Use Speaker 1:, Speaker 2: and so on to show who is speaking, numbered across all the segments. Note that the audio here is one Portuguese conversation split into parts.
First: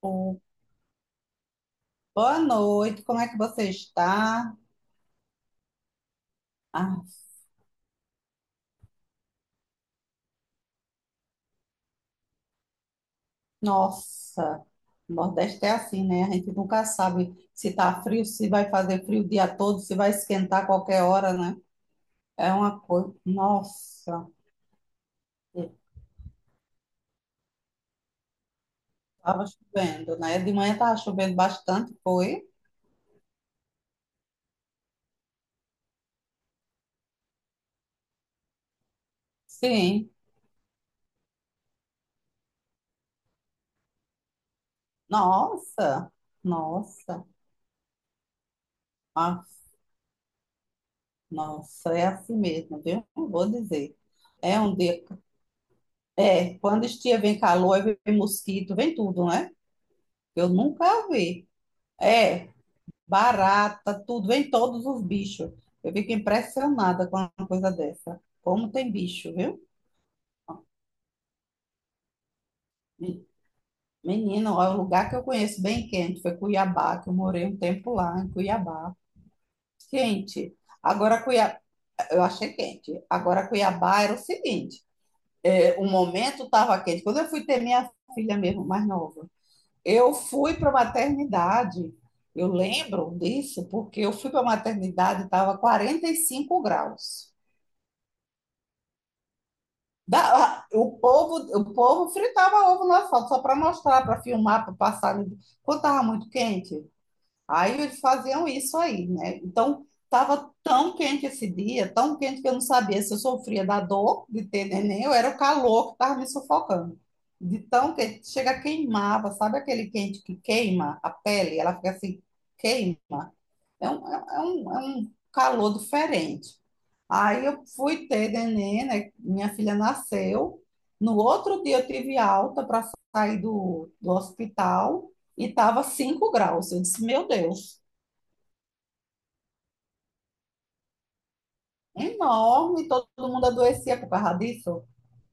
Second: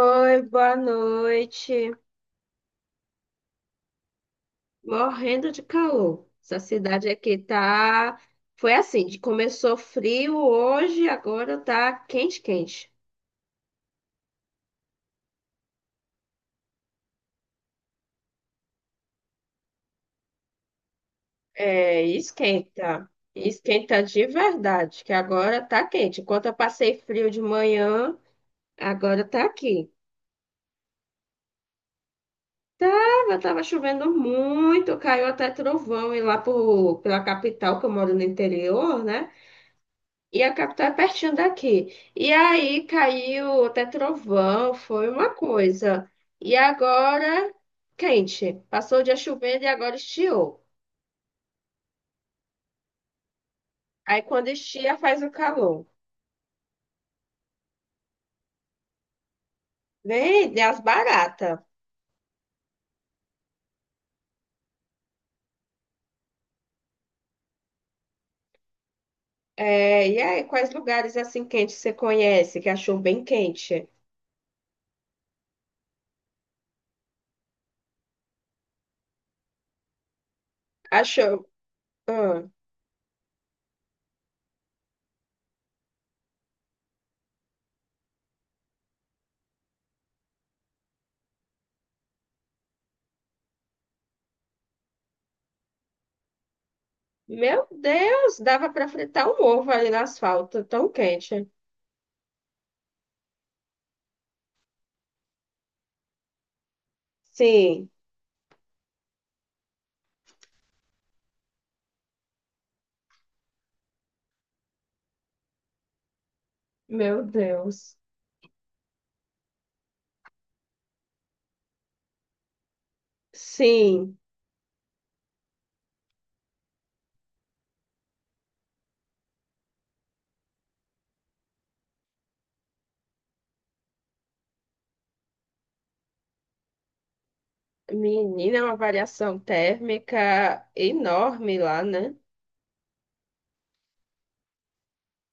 Speaker 1: Ô,
Speaker 2: boa noite.
Speaker 1: boa noite, como é que você está?
Speaker 2: Morrendo de calor. Essa
Speaker 1: Ah,
Speaker 2: cidade aqui tá. Foi assim, começou frio hoje, agora tá quente, quente.
Speaker 1: nossa, o Nordeste é assim, né? A gente nunca sabe se está frio, se vai fazer frio o dia todo, se vai esquentar a qualquer hora, né?
Speaker 2: É,
Speaker 1: É uma
Speaker 2: esquenta.
Speaker 1: coisa.
Speaker 2: Esquenta de
Speaker 1: Nossa,
Speaker 2: verdade, que agora tá quente. Enquanto eu passei frio de manhã, agora
Speaker 1: estava
Speaker 2: tá aqui.
Speaker 1: chovendo, né? De manhã estava chovendo bastante, foi?
Speaker 2: Tava chovendo muito, caiu até trovão e pela capital, que eu moro no interior, né?
Speaker 1: Sim.
Speaker 2: E a capital é pertinho daqui. E aí caiu até trovão, foi uma coisa.
Speaker 1: Nossa,
Speaker 2: E
Speaker 1: nossa,
Speaker 2: agora, quente. Passou o dia
Speaker 1: ah,
Speaker 2: chovendo e agora estiou.
Speaker 1: nossa, é assim mesmo, viu? Não vou dizer.
Speaker 2: Aí quando
Speaker 1: É um
Speaker 2: estia,
Speaker 1: dia.
Speaker 2: faz o calor.
Speaker 1: É, quando estia vem calor, aí vem mosquito, vem tudo, né? Eu
Speaker 2: Vem, tem as
Speaker 1: nunca vi.
Speaker 2: baratas.
Speaker 1: É, barata, tudo, vem todos os bichos. Eu fico impressionada com uma coisa dessa. Como tem bicho, viu?
Speaker 2: É, e aí, quais lugares assim quentes você conhece, que achou bem
Speaker 1: Me-
Speaker 2: quente?
Speaker 1: Menino, ó, o lugar que eu conheço bem quente foi Cuiabá, que eu morei um tempo lá em Cuiabá. Quente. Agora
Speaker 2: Achou.
Speaker 1: Cuiabá, eu
Speaker 2: Ah,
Speaker 1: achei quente. Agora Cuiabá era o seguinte, é, o momento estava quente. Quando eu fui ter minha filha mesmo, mais nova, eu fui para a maternidade, eu lembro disso, porque eu fui para a maternidade, e estava 45 graus.
Speaker 2: meu Deus, dava para fritar um ovo ali no asfalto,
Speaker 1: Da-
Speaker 2: tão
Speaker 1: o povo,
Speaker 2: quente.
Speaker 1: o povo fritava ovo no asfalto, só para mostrar, para filmar, para passar. Quando estava muito quente, aí
Speaker 2: Sim,
Speaker 1: eles faziam isso aí, né? Então, estava tão quente esse dia, tão quente que eu não sabia se eu sofria da dor de ter neném ou era o calor que estava me sufocando.
Speaker 2: meu
Speaker 1: De tão
Speaker 2: Deus.
Speaker 1: quente, chega queimava, sabe aquele quente que queima a pele? Ela fica assim, queima. É um,
Speaker 2: Sim.
Speaker 1: é é um, é um calor diferente. Aí eu fui ter neném, né? Minha filha nasceu. No outro dia eu tive alta para sair do hospital e estava 5 graus. Eu disse, meu Deus,
Speaker 2: Menina, é uma variação térmica enorme lá, né?
Speaker 1: enorme, todo mundo adoecia por causa disso,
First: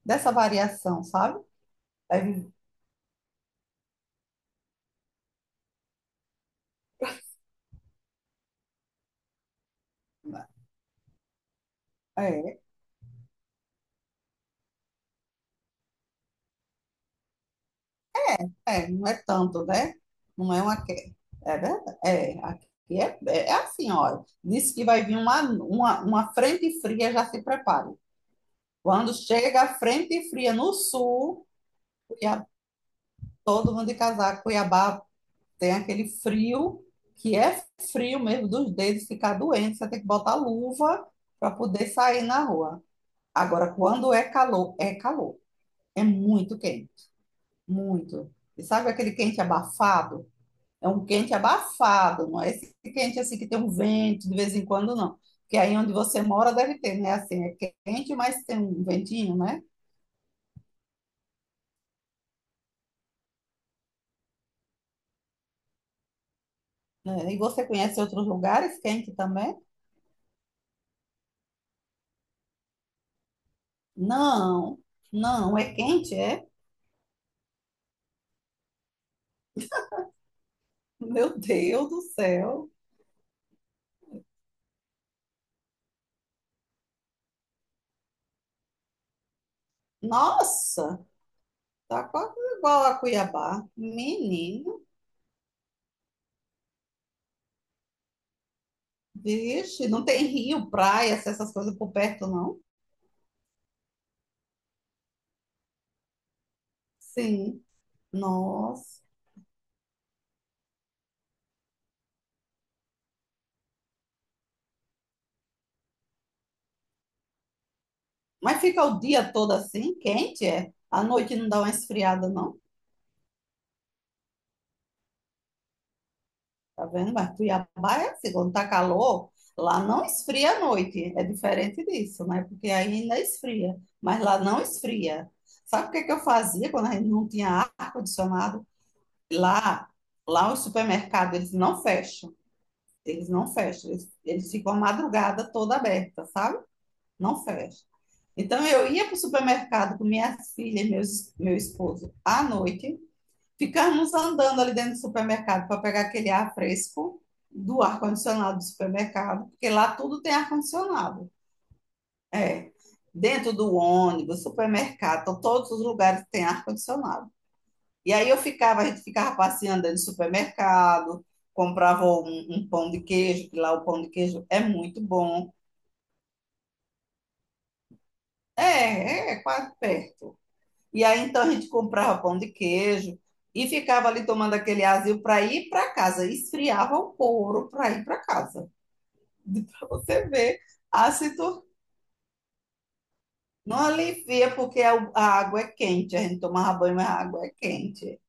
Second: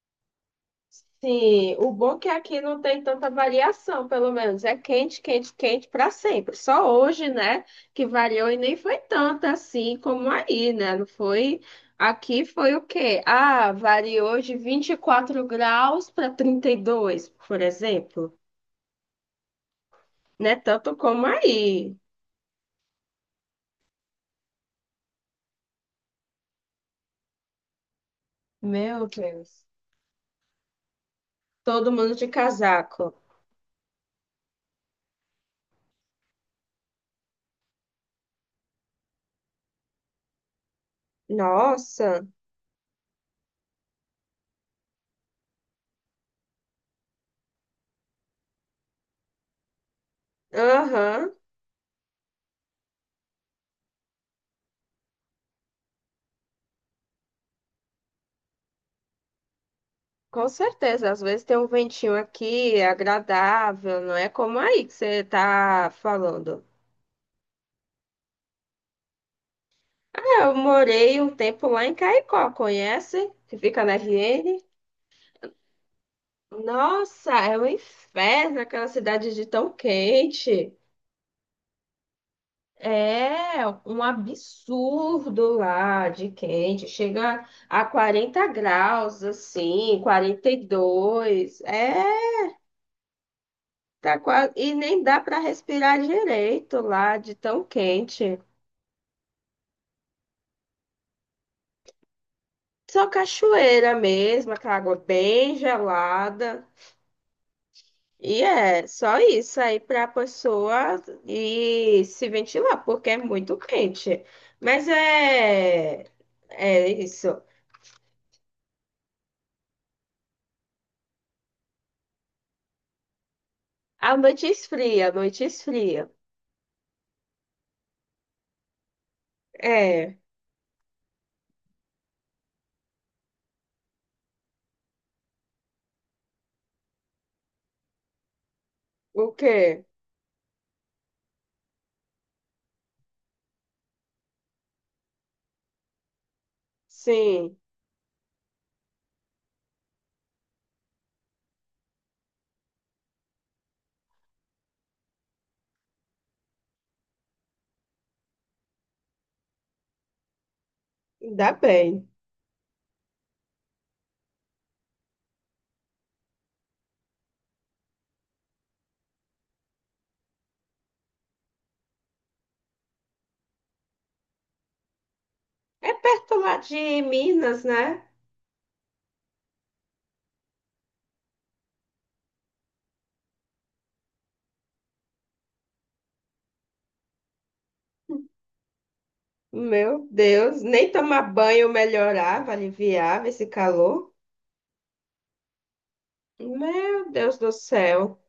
Speaker 1: dessa variação, sabe?
Speaker 2: Sim, o bom
Speaker 1: É,
Speaker 2: é que aqui não tem tanta variação, pelo menos. É quente, quente, quente para sempre. Só hoje, né, que variou e nem foi tanto assim como aí, né? Não foi. Aqui
Speaker 1: é,
Speaker 2: foi o quê? Ah, variou de 24 graus para 32, por exemplo.
Speaker 1: é, não é tanto, né? Não
Speaker 2: Né?
Speaker 1: é uma que
Speaker 2: Tanto como
Speaker 1: é
Speaker 2: aí.
Speaker 1: verdade. É, aqui é assim, olha. Disse que vai vir uma frente fria, já se prepare.
Speaker 2: Meu
Speaker 1: Quando chega
Speaker 2: Deus.
Speaker 1: a frente fria no sul,
Speaker 2: Todo mundo de
Speaker 1: Cuiabá-
Speaker 2: casaco.
Speaker 1: todo mundo de casaco, Cuiabá tem aquele frio, que é frio mesmo dos dedos, ficar doente, você tem que botar luva para poder sair
Speaker 2: Nossa.
Speaker 1: na rua. Agora, quando é calor, é calor. É muito quente, muito. E sabe aquele quente abafado? É um
Speaker 2: Aham.
Speaker 1: quente abafado, não é esse quente assim que tem um vento de vez em quando, não. Porque aí onde você mora deve ter, né? Assim, é quente, mas tem um ventinho, né?
Speaker 2: Com certeza, às vezes tem um ventinho aqui, é agradável, não é como aí que você tá falando.
Speaker 1: É, e você conhece outros lugares quente também?
Speaker 2: É, eu morei um tempo lá em Caicó, conhece? Que fica na RN.
Speaker 1: Não, não, é quente, é?
Speaker 2: Nossa, é um inferno aquela cidade de tão quente.
Speaker 1: Meu Deus do céu.
Speaker 2: É um absurdo lá de quente. Chega a 40 graus, assim,
Speaker 1: Nossa,
Speaker 2: 42. É,
Speaker 1: tá quase igual a Cuiabá.
Speaker 2: tá quase... E
Speaker 1: Menino,
Speaker 2: nem dá para respirar direito lá de tão quente.
Speaker 1: vixe, não tem rio, praia, essas coisas por perto, não?
Speaker 2: Só cachoeira mesmo, aquela água bem gelada.
Speaker 1: Sim,
Speaker 2: E é
Speaker 1: nossa.
Speaker 2: só isso aí para a pessoa ir se ventilar, porque é muito quente. Mas é, é isso.
Speaker 1: Mas fica o dia todo assim, quente, é? À noite não dá uma esfriada, não?
Speaker 2: A noite esfria, a noite esfria.
Speaker 1: Tá vendo? Mas Cuiabá é assim, quando tá calor, lá não
Speaker 2: É,
Speaker 1: esfria à noite. É diferente disso, né? Porque aí ainda esfria, mas lá não esfria. Sabe o que é que eu fazia quando a gente não tinha ar-condicionado?
Speaker 2: o quê?
Speaker 1: Lá, lá o supermercado, eles não fecham. Eles não fecham. Eles ficam a madrugada toda aberta, sabe? Não
Speaker 2: Sim,
Speaker 1: fecham. Então eu ia para o supermercado com minhas filhas e meu esposo à noite. Ficarmos andando ali dentro do supermercado para pegar aquele ar fresco do ar-condicionado do supermercado, porque lá tudo tem ar-condicionado.
Speaker 2: ainda bem.
Speaker 1: É. Dentro do ônibus, supermercado, então todos os lugares têm ar-condicionado. E aí eu ficava, a gente ficava passeando dentro do supermercado, comprava um pão de queijo, que lá o pão de queijo é muito bom.
Speaker 2: É perto lá de Minas, né?
Speaker 1: É, é quase perto. E aí então a gente comprava pão de queijo e ficava ali tomando aquele azil para ir para casa. Esfriava o couro para ir para casa. Para
Speaker 2: Meu
Speaker 1: você ver
Speaker 2: Deus, nem
Speaker 1: a
Speaker 2: tomar
Speaker 1: situação.
Speaker 2: banho melhorava, aliviava esse
Speaker 1: Não
Speaker 2: calor.
Speaker 1: alivia porque a água é quente. A gente tomava banho, mas
Speaker 2: Meu
Speaker 1: a
Speaker 2: Deus
Speaker 1: água é
Speaker 2: do
Speaker 1: quente.
Speaker 2: céu.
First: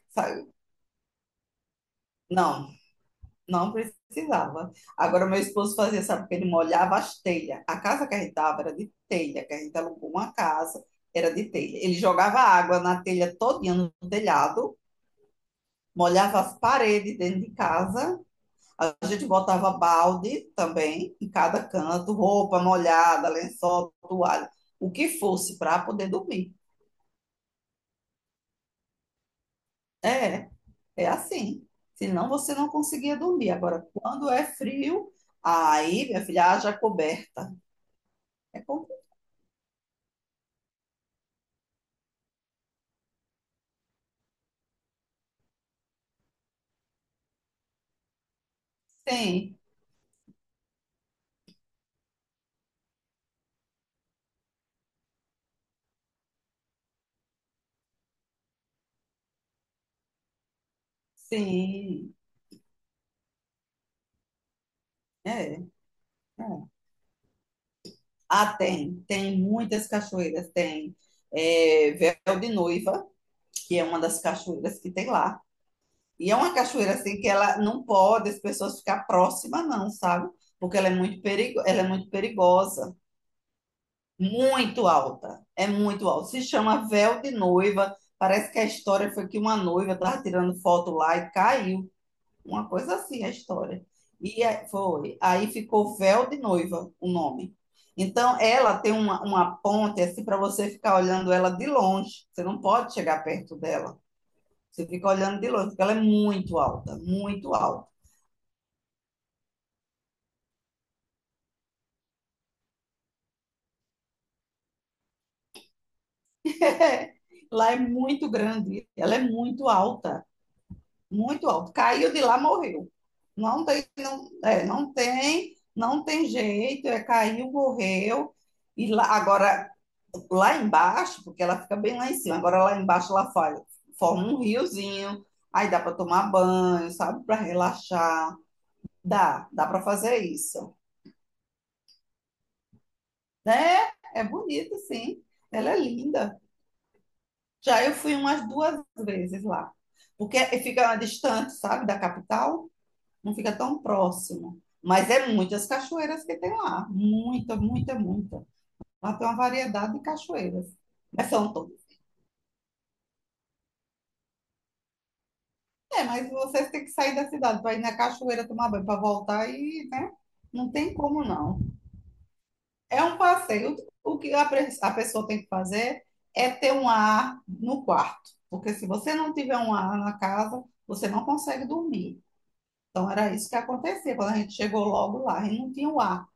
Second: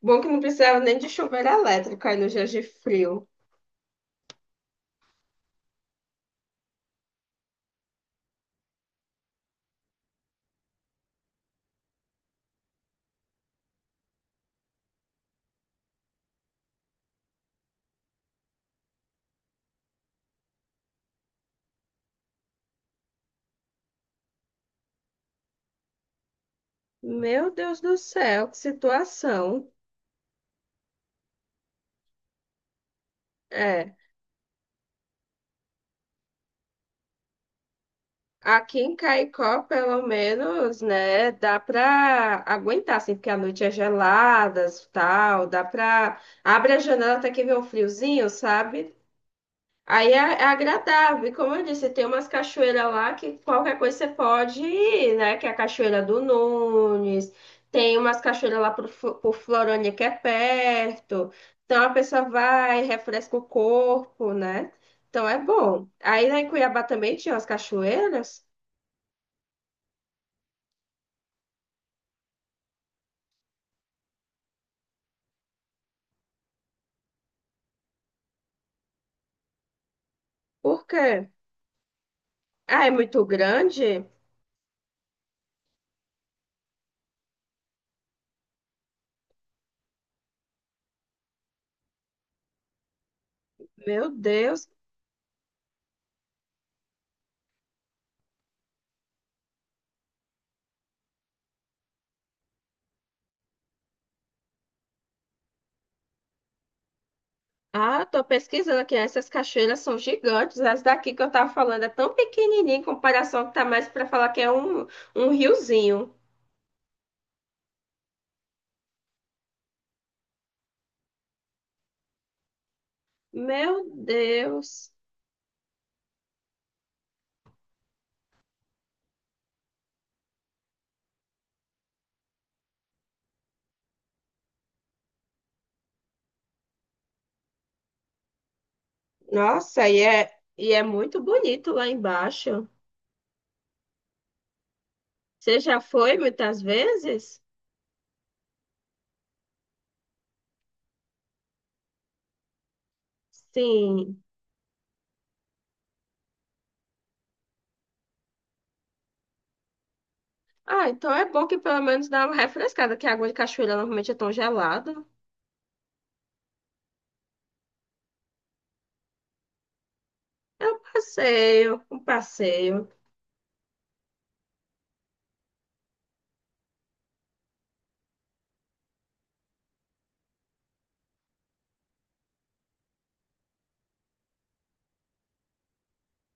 Speaker 2: Bom que não
Speaker 1: Sabe?
Speaker 2: precisava nem de chuveiro elétrico aí nos dias de
Speaker 1: Não,
Speaker 2: frio.
Speaker 1: não precisava. Agora, meu esposo fazia, sabe, que ele molhava as telhas. A casa que a gente estava era de telha, que a gente alugou uma casa, era de telha. Ele jogava água na telha todinha no telhado, molhava as paredes dentro de casa, a gente botava balde também em cada canto, roupa molhada, lençol, toalha, o que fosse para poder dormir.
Speaker 2: Meu Deus do céu, que situação.
Speaker 1: É, é assim. Senão você não conseguia dormir. Agora,
Speaker 2: É,
Speaker 1: quando é frio, aí, minha filha, haja coberta. É
Speaker 2: aqui em
Speaker 1: complicado.
Speaker 2: Caicó, pelo menos, né, dá pra aguentar, assim, porque a noite é gelada, tal, dá pra... Abre a janela até que vê um friozinho, sabe?
Speaker 1: Sim,
Speaker 2: Aí é, é agradável. E como eu disse, tem umas cachoeiras lá que qualquer coisa você pode ir, né? Que é a Cachoeira do Nunes. Tem umas cachoeiras lá pro, pro Florânia que é perto. Então a
Speaker 1: sim.
Speaker 2: pessoa vai, refresca o corpo, né? Então é
Speaker 1: É, é.
Speaker 2: bom. Aí lá em Cuiabá também tinha umas cachoeiras.
Speaker 1: Ah, tem muitas cachoeiras, tem é, Véu de Noiva, que é uma das cachoeiras que tem lá. E é uma cachoeira assim que ela não pode as pessoas ficar próximas, não, sabe? Porque
Speaker 2: Por
Speaker 1: ela é muito
Speaker 2: quê?
Speaker 1: perigo, ela é muito
Speaker 2: Ah, é
Speaker 1: perigosa,
Speaker 2: muito grande?
Speaker 1: muito alta, é muito alta. Se chama Véu de Noiva. Parece que a história foi que uma noiva estava tirando foto lá e caiu. Uma coisa assim a história.
Speaker 2: Meu
Speaker 1: E aí-
Speaker 2: Deus.
Speaker 1: foi. Aí ficou Véu de Noiva o nome. Então, ela tem uma ponte assim para você ficar olhando ela de longe. Você não pode chegar perto dela. Você fica olhando de longe, porque ela é muito alta, muito alta.
Speaker 2: Ah, eu tô pesquisando aqui. Essas cachoeiras são gigantes. As daqui que eu tava falando é tão pequenininha em comparação que tá mais para falar que é um riozinho.
Speaker 1: Lá é muito grande, ela é muito alta, muito alta. Caiu de lá, morreu. Não tem,
Speaker 2: Meu
Speaker 1: não, é,
Speaker 2: Deus.
Speaker 1: não tem, não tem jeito, é caiu, morreu. E lá, agora, lá embaixo, porque ela fica bem lá em cima, agora lá embaixo ela faz, forma um riozinho, aí dá para tomar banho, sabe, para relaxar. Dá para
Speaker 2: Nossa,
Speaker 1: fazer
Speaker 2: e
Speaker 1: isso,
Speaker 2: é muito bonito lá embaixo.
Speaker 1: né? É bonito, sim.
Speaker 2: Você
Speaker 1: Ela é
Speaker 2: já foi
Speaker 1: linda.
Speaker 2: muitas vezes?
Speaker 1: Já eu fui umas duas vezes lá, porque fica distante, sabe, da capital, não fica tão
Speaker 2: Sim.
Speaker 1: próximo. Mas é muitas cachoeiras que tem lá, muita, muita, muita. Lá tem uma variedade de cachoeiras,
Speaker 2: Ah, então é
Speaker 1: mas
Speaker 2: bom
Speaker 1: são
Speaker 2: que pelo
Speaker 1: todas.
Speaker 2: menos dá uma refrescada, que a água de cachoeira normalmente é tão gelada.
Speaker 1: É, mas vocês têm que sair da cidade para ir na cachoeira tomar banho, para voltar e, né?
Speaker 2: É
Speaker 1: Não
Speaker 2: um
Speaker 1: tem como não.
Speaker 2: passeio, um passeio.
Speaker 1: É um passeio. O que a a pessoa tem que fazer é ter um ar no quarto, porque se você não tiver um ar na casa, você não consegue dormir. Então era isso que acontecia quando a gente chegou logo lá, a gente não tinha o ar.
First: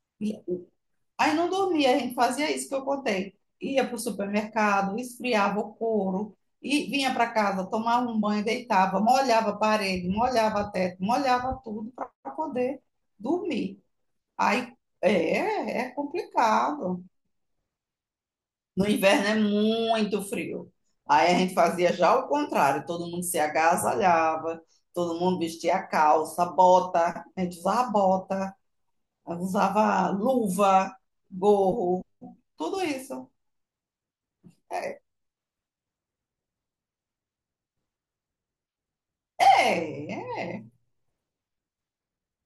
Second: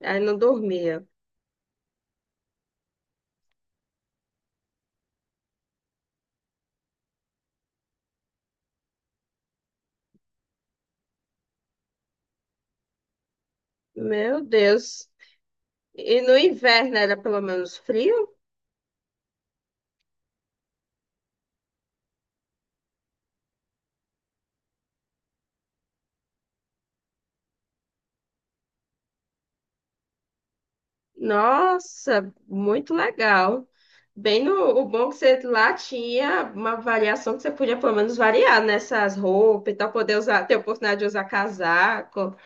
Speaker 2: Aí
Speaker 1: E
Speaker 2: não dormia.
Speaker 1: aí não dormia, a gente fazia isso que eu contei. Ia para o supermercado, esfriava o couro, e vinha para casa, tomava um banho, deitava, molhava a parede, molhava teto, molhava tudo para poder dormir.
Speaker 2: Meu
Speaker 1: Aí
Speaker 2: Deus.
Speaker 1: é
Speaker 2: E no inverno
Speaker 1: complicado.
Speaker 2: era pelo menos frio?
Speaker 1: No inverno é muito frio. Aí a gente fazia já o contrário, todo mundo se agasalhava, todo mundo vestia calça, bota, a gente usava bota. Usava luva, gorro,
Speaker 2: Nossa,
Speaker 1: tudo
Speaker 2: muito
Speaker 1: isso.
Speaker 2: legal. Bem, o
Speaker 1: É,
Speaker 2: bom que você lá tinha uma variação que você podia pelo menos variar nessas roupas, então poder usar,
Speaker 1: é,
Speaker 2: ter a oportunidade de usar casaco.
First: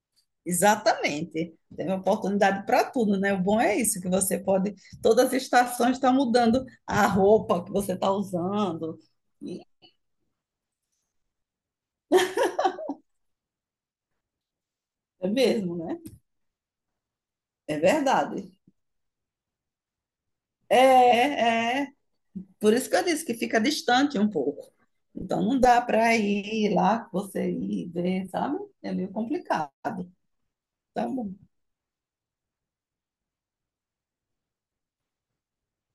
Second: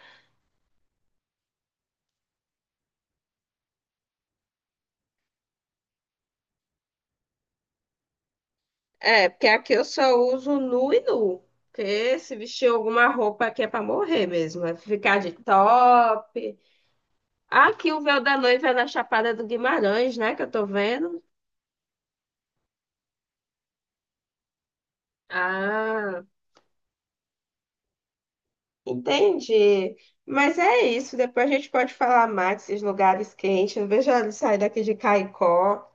Speaker 1: exatamente. Tem oportunidade para tudo, né? O bom é isso, que você pode. Todas as estações estão mudando a roupa que você está usando.
Speaker 2: É, porque
Speaker 1: E
Speaker 2: aqui eu só uso nu e nu. Porque se vestir alguma roupa aqui é pra morrer mesmo, é ficar
Speaker 1: é
Speaker 2: de
Speaker 1: mesmo, né?
Speaker 2: top.
Speaker 1: É
Speaker 2: Aqui o véu da
Speaker 1: verdade.
Speaker 2: noiva é na Chapada do Guimarães, né, que eu tô vendo.
Speaker 1: É, é. Por isso que eu disse que fica distante um pouco. Então não dá para
Speaker 2: Ah.
Speaker 1: ir lá, você ir ver, sabe? É meio complicado.
Speaker 2: Entendi. Mas é
Speaker 1: Tá
Speaker 2: isso.
Speaker 1: bom.
Speaker 2: Depois a gente pode falar mais desses lugares quentes. Eu vejo ela sair daqui de Caicó.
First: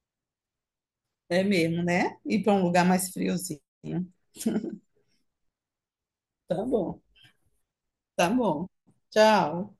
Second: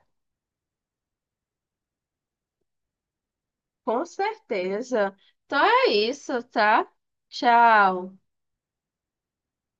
Speaker 1: É mesmo, né? Ir para um lugar mais friozinho.
Speaker 2: Com certeza. Então é isso,
Speaker 1: Tá
Speaker 2: tá?
Speaker 1: bom.
Speaker 2: Tchau.
Speaker 1: Tá bom. Tchau.